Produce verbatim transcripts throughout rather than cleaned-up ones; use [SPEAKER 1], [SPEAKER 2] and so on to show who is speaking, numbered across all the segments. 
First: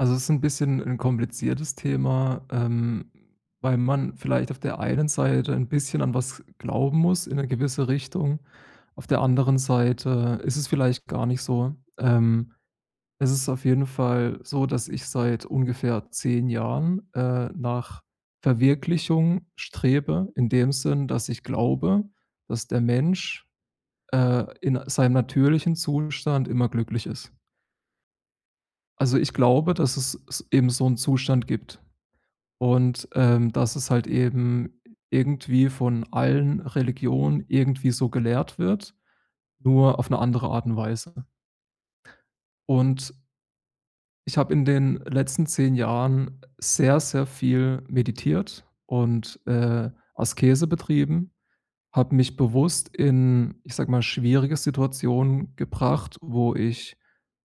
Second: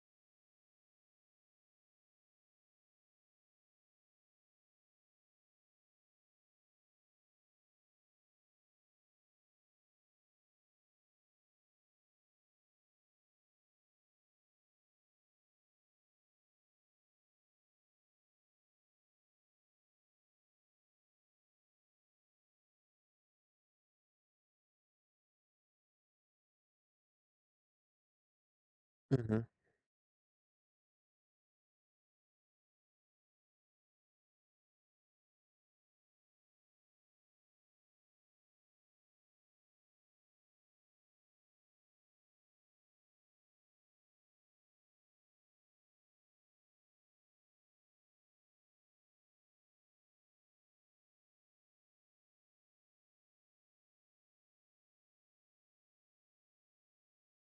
[SPEAKER 1] Also, es ist 'n bisschen 'n kompliziertes Thema, ähm, weil man vielleicht auf der einen Seite ein bisschen an was glauben muss in 'ne gewisse Richtung. Auf der anderen Seite ist es vielleicht gar nicht so. Ähm. Es ist auf jeden Fall so, dass ich seit ungefähr zehn Jahren, äh, nach Verwirklichung strebe, in dem Sinn, dass ich glaube, dass der Mensch, äh, in seinem natürlichen Zustand immer glücklich ist. Also, ich
[SPEAKER 2] Mhm.
[SPEAKER 1] glaube, dass es s eben so 'n Zustand gibt. Und, ähm, dass es halt eben irgendwie von allen Religionen irgendwie so gelehrt wird, nur auf 'ne andere Art und Weise. Und ich habe in den letzten zehn Jahren sehr, sehr viel meditiert und, äh, Askese betrieben. Habe mich bewusst in, ich sage mal, schwierige Situationen gebracht, wo ich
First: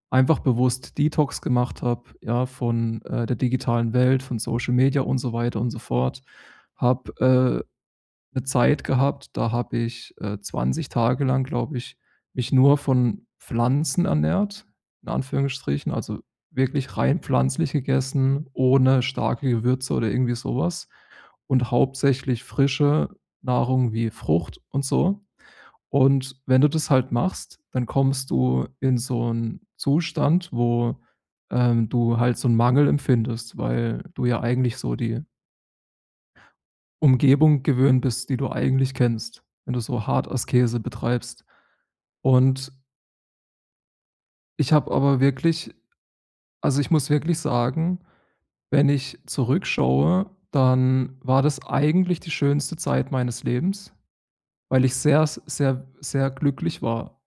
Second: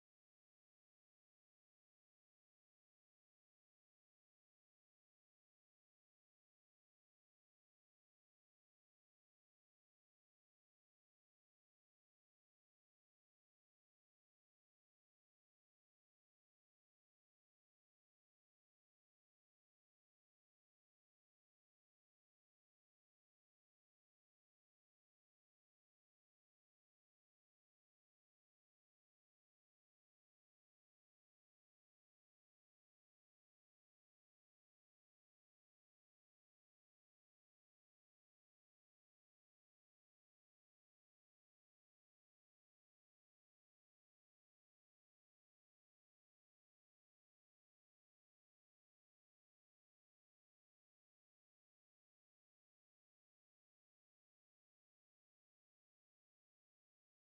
[SPEAKER 1] einfach bewusst Detox gemacht habe, ja, von, äh, der digitalen Welt, von Social-Media und so weiter und so fort. Habe, äh, 'ne Zeit gehabt, da habe ich, äh, zwanzig Tage lang, glaube ich, mich nur von Pflanzen ernährt, in Anführungsstrichen, also wirklich rein pflanzlich gegessen, ohne starke Gewürze oder irgendwie sowas und hauptsächlich frische Nahrung wie Frucht und so. Und wenn du das halt machst, dann kommst du in so 'n Zustand, wo, ähm, du halt so 'n Mangel empfindest, weil du ja eigentlich so die Umgebung gewöhnt bist, die du eigentlich kennst, wenn du so hart Askese betreibst und ich habe aber wirklich also, ich muss wirklich sagen, wenn ich zurückschaue, dann war das eigentlich die schönste Zeit meines Lebens, weil ich sehr, s sehr, sehr glücklich war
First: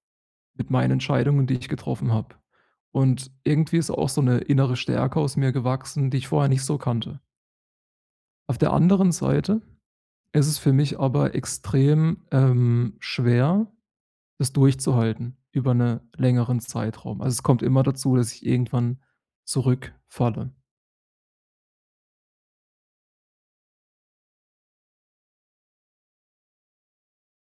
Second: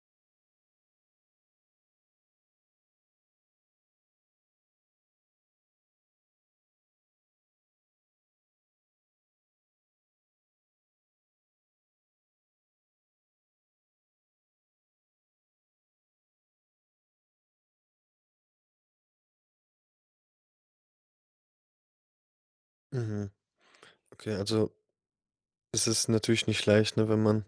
[SPEAKER 1] mit meinen Entscheidungen, die ich getroffen habe. Und irgendwie ist auch so 'ne innere Stärke aus mir gewachsen, die ich vorher nicht so kannte. Auf der anderen Seite ist es für mich aber extrem, ähm, schwer, das durchzuhalten über 'ne längeren Zeitraum. Also, es kommt immer dazu, dass ich irgendwann zurückfalle.
[SPEAKER 2] Mhm, okay, also es ist natürlich nicht leicht, ne? Wenn man,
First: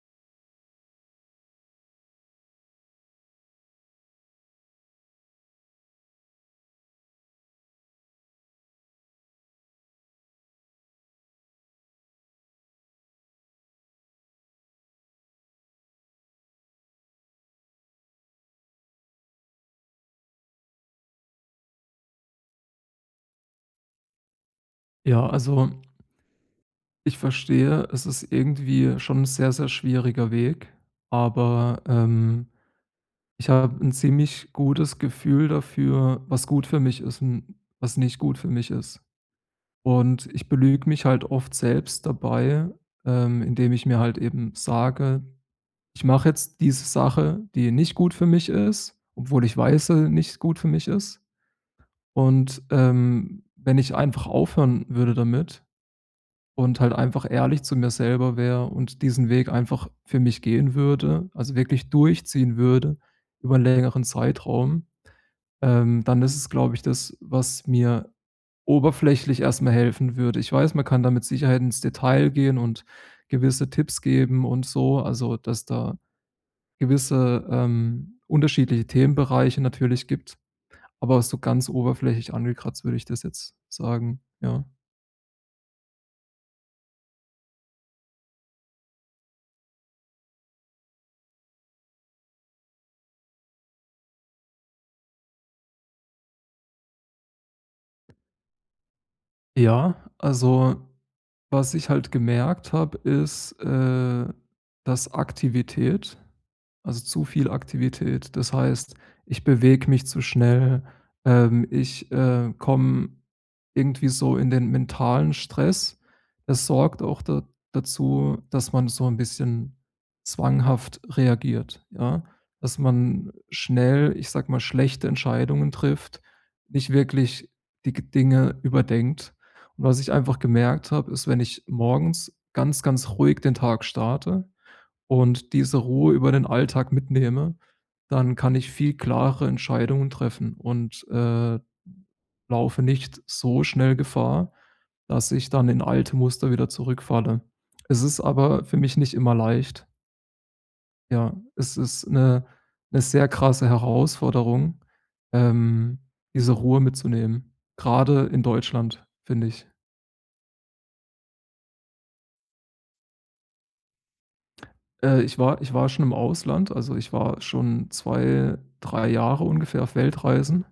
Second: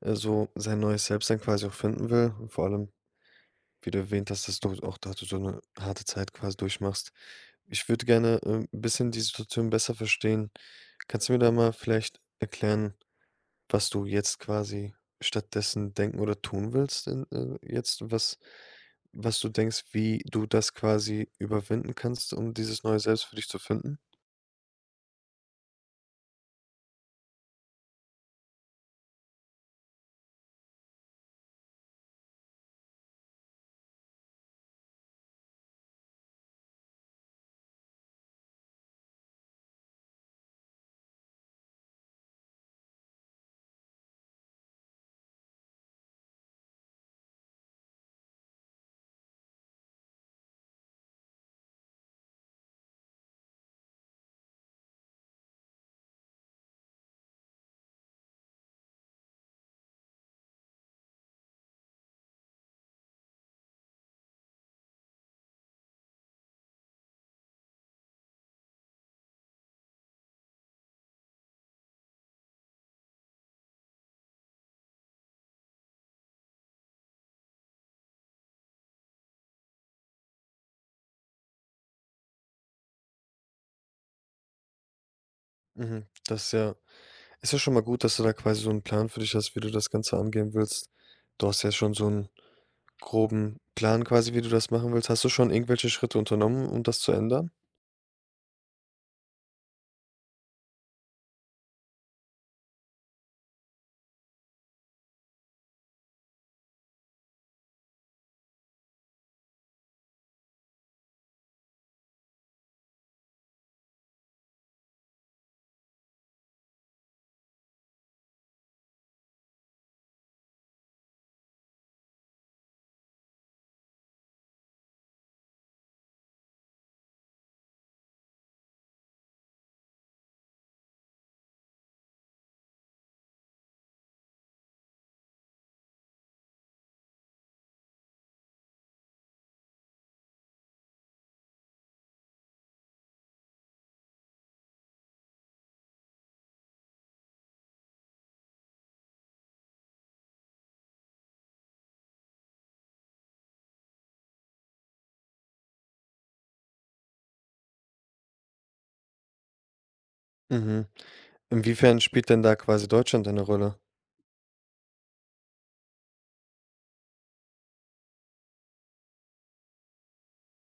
[SPEAKER 2] äh, so sein neues Selbst-Sein quasi auch finden will, vor allem, wie du erwähnt hast, dass du halt auch da du so 'ne harte Zeit quasi durchmachst. Ich würde gerne, ähm, 'n bisschen die Situation besser verstehen. Kannst du mir da mal vielleicht erklären, was du jetzt quasi stattdessen denken oder tun willst in äh, jetzt was was du denkst, wie du das quasi überwinden kannst, um dieses neue Selbst für dich zu finden?
[SPEAKER 1] Ja, also ich verstehe. Es ist irgendwie schon 'n sehr, sehr schwieriger Weg. Aber, ähm, ich habe 'n ziemlich gutes Gefühl dafür, was gut für mich ist und was nicht gut für mich ist. Und ich belüge mich halt oft selbst dabei, ähm, indem ich mir halt eben sage: „Ich mache jetzt diese Sache, die nicht gut für mich ist, obwohl ich weiß dass sie nicht gut für mich ist.“ Und, ähm, wenn ich einfach aufhören würde damit und halt einfach ehrlich zu mir selber wäre und diesen Weg einfach für mich gehen würde, also, wirklich durchziehen würde über 'n längeren Zeitraum, ähm, dann ist es, glaube ich, das, was mir oberflächlich erstmal helfen würde. Ich weiß, man kann da mit Sicherheit ins Detail gehen und gewisse Tipps geben und so, also, dass da gewisse, ähm, unterschiedliche Themenbereiche natürlich gibt. Aber so ganz oberflächig angekratzt, würde ich das jetzt sagen, ja.
[SPEAKER 2] Mhm. Das ist ja ist ja schon mal gut, dass du da quasi so 'n Plan für dich hast, wie du das Ganze angehen willst. Du hast ja schon so 'n groben Plan quasi, wie du das machen willst. Hast du schon irgendwelche Schritte unternommen, um das zu ändern?
[SPEAKER 1] Ja, also, was ich halt gemerkt habe, ist, äh, dass Aktivität also, zu viel Aktivität, das heißt, ich bewege mich zu schnell, ähm, ich, äh, komme irgendwie so in den mentalen Stress, das sorgt auch da dazu, dass man so 'n bisschen zwanghaft reagiert, ja? Dass man schnell, ich sage mal, schlechte Entscheidungen trifft, nicht wirklich die g Dinge überdenkt. Und was ich einfach gemerkt habe, ist, wenn ich morgens ganz, ganz ruhig den Tag starte und diese Ruhe über den Alltag mitnehme, dann kann ich viel klarere Entscheidungen treffen und, äh, laufe nicht so schnell Gefahr, dass ich dann in alte Muster wieder zurückfalle. Es ist aber für mich nicht immer leicht. Ja, es ist 'ne 'ne sehr krasse Herausforderung, ähm, diese Ruhe mitzunehmen, grade in Deutschland, finde ich.
[SPEAKER 2] Mhm. Inwiefern spielt denn da quasi Deutschland eine Rolle?
[SPEAKER 1] Äh, ich war ich war schon im Ausland. Also, ich war schon zwei, drei Jahre ungefähr auf Weltreisen.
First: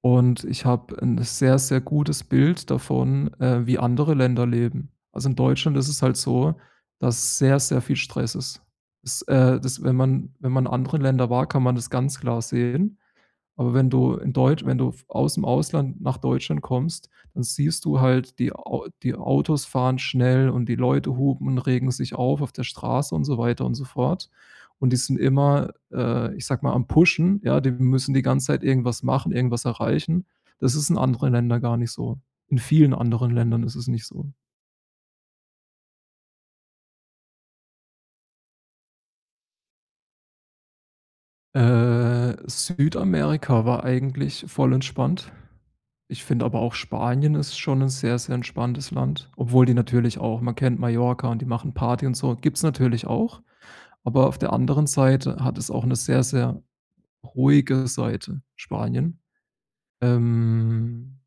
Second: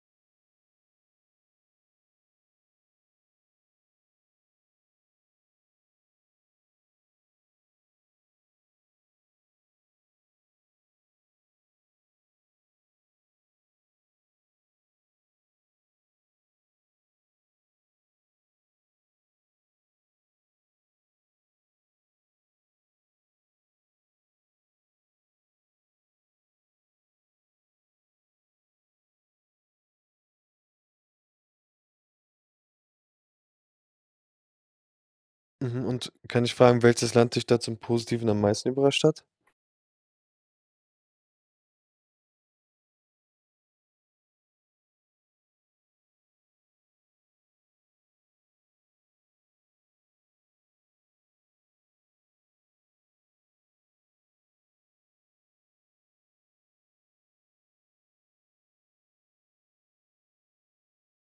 [SPEAKER 1] Und ich habe 'n sehr, sehr gutes Bild davon, äh, wie andere Länder leben. Also, in Deutschland ist es halt so, dass sehr, sehr viel Stress ist. Ist, äh dass, wenn man wenn man in anderen Ländern war, kann man das ganz klar sehen. Aber wenn du in Deutsch wenn du aus'm Ausland nach Deutschland kommst, dann siehst du halt die Au die Autos fahren schnell und die Leute hupen und regen sich auf auf der Straße und so weiter und so fort. Und die sind immer, äh, ich sage mal, am pushen. Ja, die müssen die ganze Zeit irgendwas machen, irgendwas erreichen. Das ist in anderen Ländern gar nicht so. In vielen anderen Ländern ist es nicht so.
[SPEAKER 2] Mhm. Und kann ich fragen, welches Land dich da zum Positiven am meisten überrascht hat?
[SPEAKER 1] Äh, Südamerika war eigentlich voll entspannt. Ich finde aber auch Spanien ist schon 'n sehr, sehr entspanntes Land, obwohl die natürlich auch man kennt Mallorca und die machen Party und so, gibt's natürlich auch. Aber auf der anderen Seite hat es auch 'ne sehr, sehr ruhige Seite, Spanien. Ähm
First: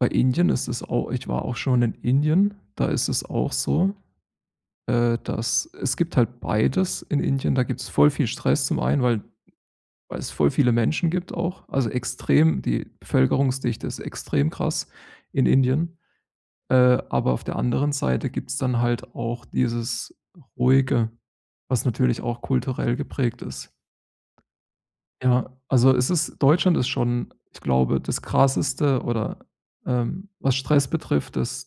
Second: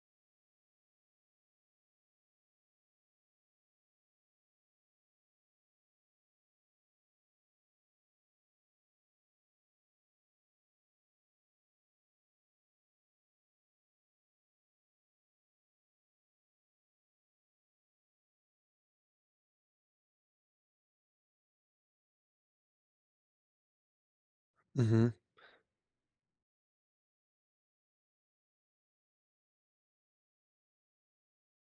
[SPEAKER 1] bei Indien ist es auch ich war auch schon in Indien. Da ist es auch so, äh, dass es gibt halt beides in Indien. Da gibt's voll viel Stress zum einen, weil weil es voll viele Menschen gibt auch. Also, extrem die Bevölkerungsdichte ist extrem krass in Indien. Äh, aber auf der anderen Seite gibt's dann halt auch dieses Ruhige, was natürlich auch kulturell geprägt ist.
[SPEAKER 2] Mhm.
[SPEAKER 1] Ja, also, es ist Deutschland ist schon, ich glaube, das krasseste oder, ähm was Stress betrifft, ist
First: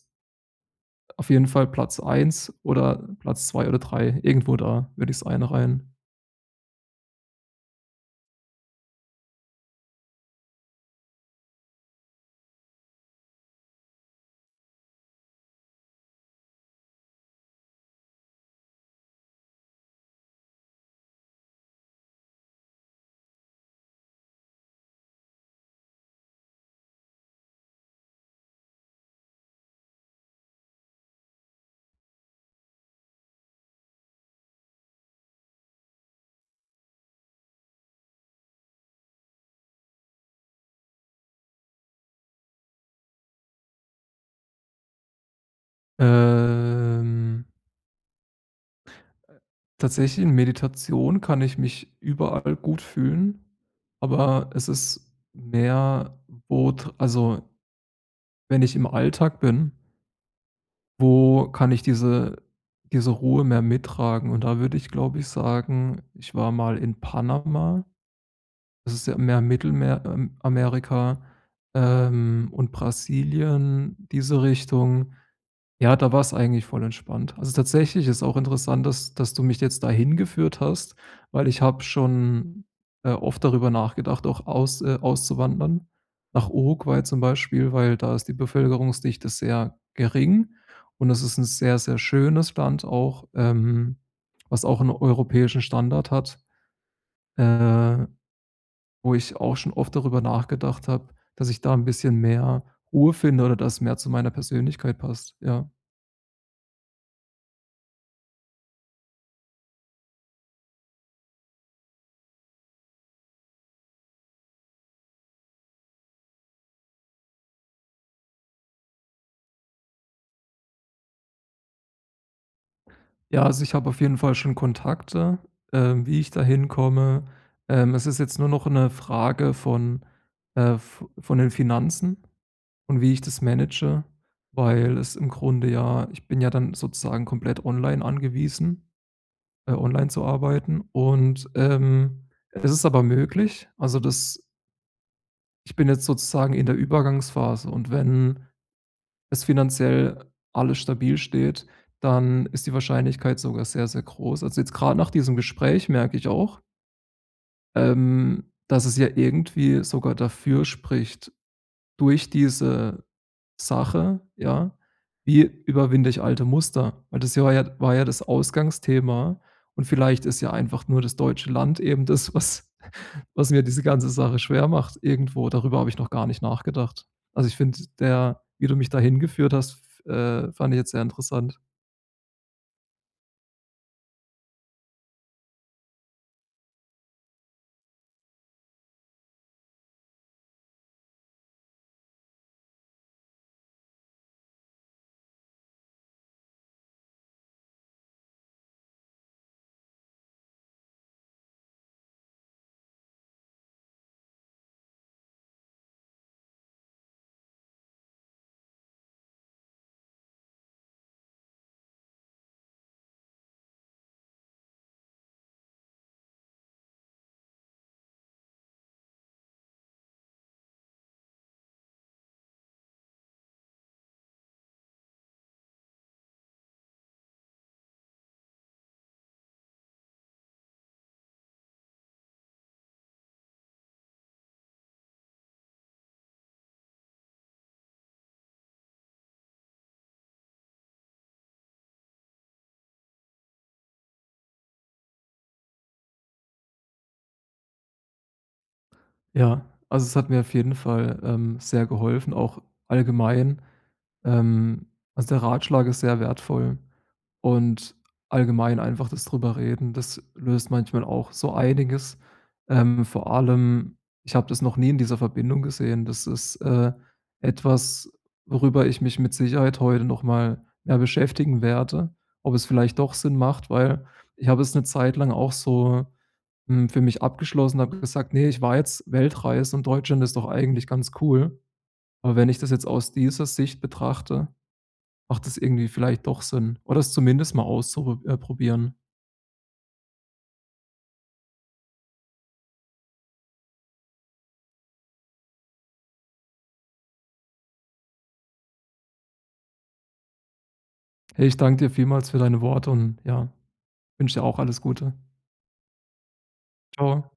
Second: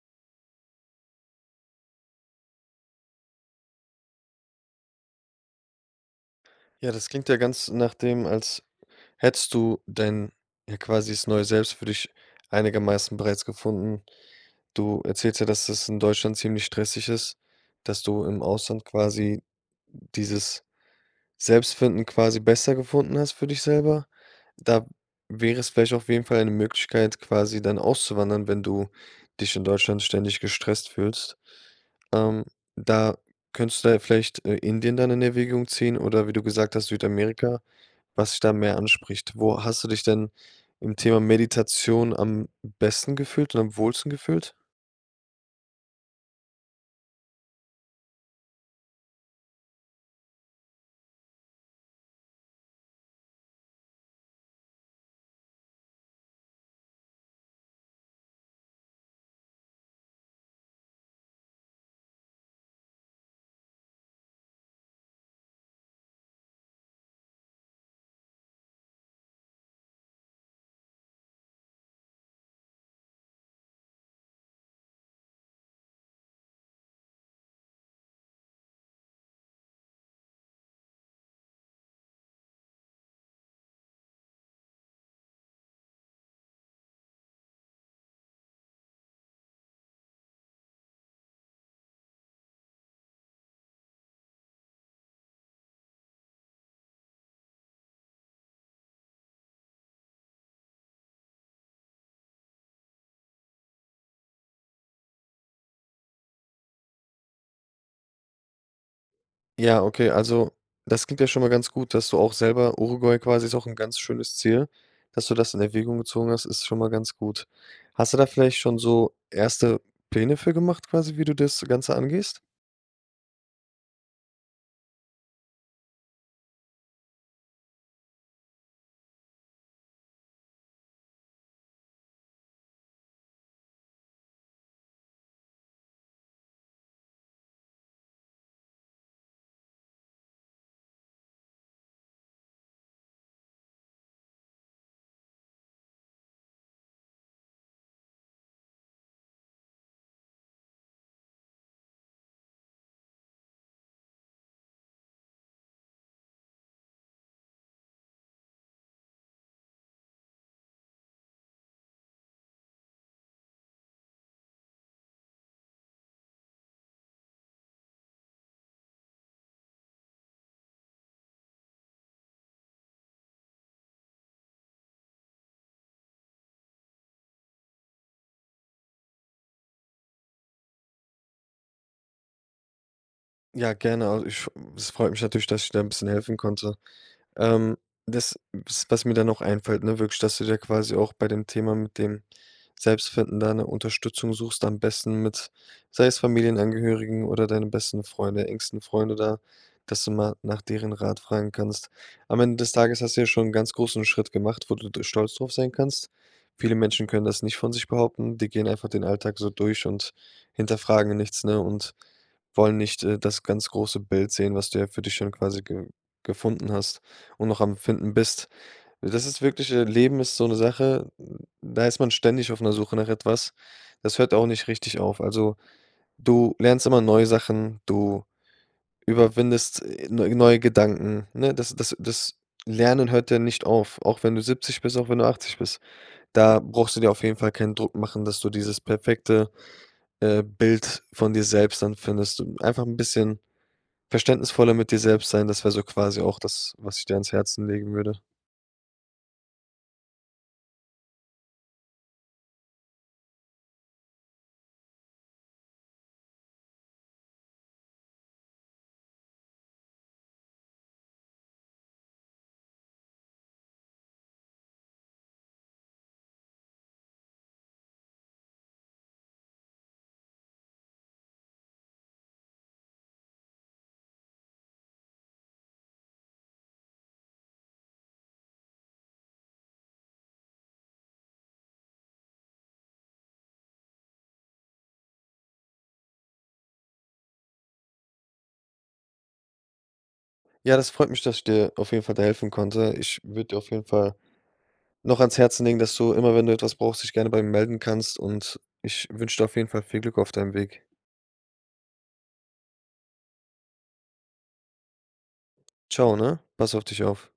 [SPEAKER 1] auf jeden Fall Platz eins oder Platz zwei oder drei. Irgendwo da würde ich's einreihen.
[SPEAKER 2] Ja, das klingt ja ganz nach dem, als hättest du denn, ja, quasi das Neue Selbst für dich einigermaßen bereits gefunden. Du erzählst ja, dass das in Deutschland ziemlich stressig ist, dass du im Ausland quasi dieses Selbstfinden quasi besser gefunden hast für dich selber. Da wäre es vielleicht auf jeden Fall 'ne Möglichkeit, quasi dann auszuwandern, wenn du dich in Deutschland ständig gestresst fühlst. Ähm, da könntest du da vielleicht, äh, Indien dann in Erwägung ziehen, oder wie du gesagt hast, Südamerika, was dich da mehr anspricht. Wo hast du dich denn im Thema Meditation am besten gefühlt und am wohlsten gefühlt?
[SPEAKER 1] Ähm. Tatsächlich in Meditation kann ich mich überall gut fühlen, aber es ist mehr wo tr also wenn ich im Alltag bin wo kann ich diese diese Ruhe mehr mittragen? Und da würde ich, glaube ich, sagen, ich war mal in Panama. Das ist ja mehr im Mittelmer ähm, Amerika, ähm, und Brasilien, diese Richtung. Ja, da war es eigentlich voll entspannt. Also tatsächlich ist es auch interessant, dass dass du mich jetzt da hingeführt hast, weil ich habe schon, äh, oft darüber nachgedacht, auch aus äh, auszuwandern nach Uruguay zum Beispiel, weil da ist die Bevölkerungsdichte sehr gering. Und es ist 'n sehr, sehr schönes Land, auch, ähm was auch 'n europäischen Standard hat. Äh, wo ich auch schon oft darüber nachgedacht habe, dass ich da 'n bisschen mehr Ruhe finde oder das mehr zu meiner Persönlichkeit passt. Ja.
[SPEAKER 2] Ja, okay, also, das klingt ja schon mal ganz gut, dass du auch selber Uruguay quasi ist auch 'n ganz schönes Ziel, dass du das in Erwägung gezogen hast, ist schon mal ganz gut. Hast du da vielleicht schon so erste Pläne für gemacht quasi, wie du das Ganze angehst?
[SPEAKER 1] Ja, also, ich habe auf jeden Fall schon Kontakte, äh, wie ich da hinkomme. Ähm, es ist jetzt nur noch 'ne Frage von, äh, vo von den Finanzen und wie ich das manage. Weil es im Grunde ja ich bin ja dann sozusagen komplett online angewiesen äh, online zu arbeiten. Und, ähm, es ist aber möglich, also, das Ich bin jetzt sozusagen in der Übergangsphase. Und wenn es finanziell alles stabil steht, dann ist die Wahrscheinlichkeit sogar sehr, sehr groß. Also, jetzt gerade nach diesem Gespräch merke ich auch ähm, dass es ja irgendwie sogar dafür spricht durch diese Sache, ja: Wie überwinde ich alte Muster? Weil das war ja war ja das Ausgangsthema. Und vielleicht ist ja einfach nur das deutsche Land eben das, was was mir diese ganze Sache schwer macht irgendwo. Darüber habe ich noch gar nicht nachgedacht. Also, ich finde der wie du mich da hingeführt hast f äh, fand ich jetzt sehr interessant.
[SPEAKER 2] Ja, gerne, also, ich es freut mich natürlich, dass ich da 'n bisschen helfen konnte. Ähm, das w was mir da noch einfällt, ne, wirklich, dass du da quasi auch bei dem Thema mit dem Selbstfinden da 'ne Unterstützung suchst, am besten mit sei es Familienangehörigen oder deinen besten Freunde, engsten Freunde da, dass du mal nach deren Rat fragen kannst. Am Ende des Tages hast du ja schon 'n ganz großen Schritt gemacht, wo du d stolz drauf sein kannst. Viele Menschen können das nicht von sich behaupten. Die gehen einfach den Alltag so durch und hinterfragen nichts, ne, und wollen nicht, äh, das ganz große Bild sehen, was du für dich schon quasi ge gefunden hast und noch am Finden bist. Das ist wirklich, äh Leben ist so 'ne Sache, da ist man ständig auf 'ner Suche nach etwas. Das hört auch nicht richtig auf. Also, du lernst immer neue Sachen, du überwindest, äh, neu neue Gedanken, ne? Das das das Lernen hört ja nicht auf, auch wenn du siebzig bist, auch wenn du achtzig bist. Da brauchst du dir auf jeden Fall keinen Druck machen, dass du dieses perfekte, äh, Bild von dir selbst dann findest. D einfach 'n bisschen verständnisvoller mit dir selbst sein. Das wäre so quasi auch das, was ich dir ans Herzen legen würde.
[SPEAKER 1] Ja, also, es hat mir auf jeden Fall, ähm, sehr geholfen, auch allgemein. Ähm, also, der Ratschlag ist sehr wertvoll und allgemein einfach das drüber Reden. Das löst manchmal auch so einiges. Ähm, vor allem, ich habe das noch nie in dieser Verbindung gesehen, das ist, äh, etwas, worüber ich mich mit Sicherheit heute nochmal mehr beschäftigen werde. Ob es vielleicht doch Sinn macht. Weil ich habe es 'ne Zeit lang auch so, hm, für mich abgeschlossen, habe gesagt: „Ne, ich war jetzt Weltreise und Deutschland ist doch eigentlich ganz cool.“ Aber wenn ich das jetzt aus dieser Sicht betrachte, macht das irgendwie vielleicht doch Sinn, oder es zumindest mal auszupr äh, probieren.
[SPEAKER 2] Ja, das freut mich, dass ich dir auf jeden Fall da helfen konnte. Ich würde dir auf jeden Fall noch ans Herzen legen, dass du immer wenn du etwas brauchst, dich gerne bei mir melden kannst. Und ich wünsche dir auf jeden Fall viel Glück auf deinem Weg.
[SPEAKER 1] Hey, ich danke dir vielmals für deine Worte und ja, wünsche dir auch alles Gute.
[SPEAKER 2] Tschau, ne? Pass auf dich auf.
[SPEAKER 1] Tschau.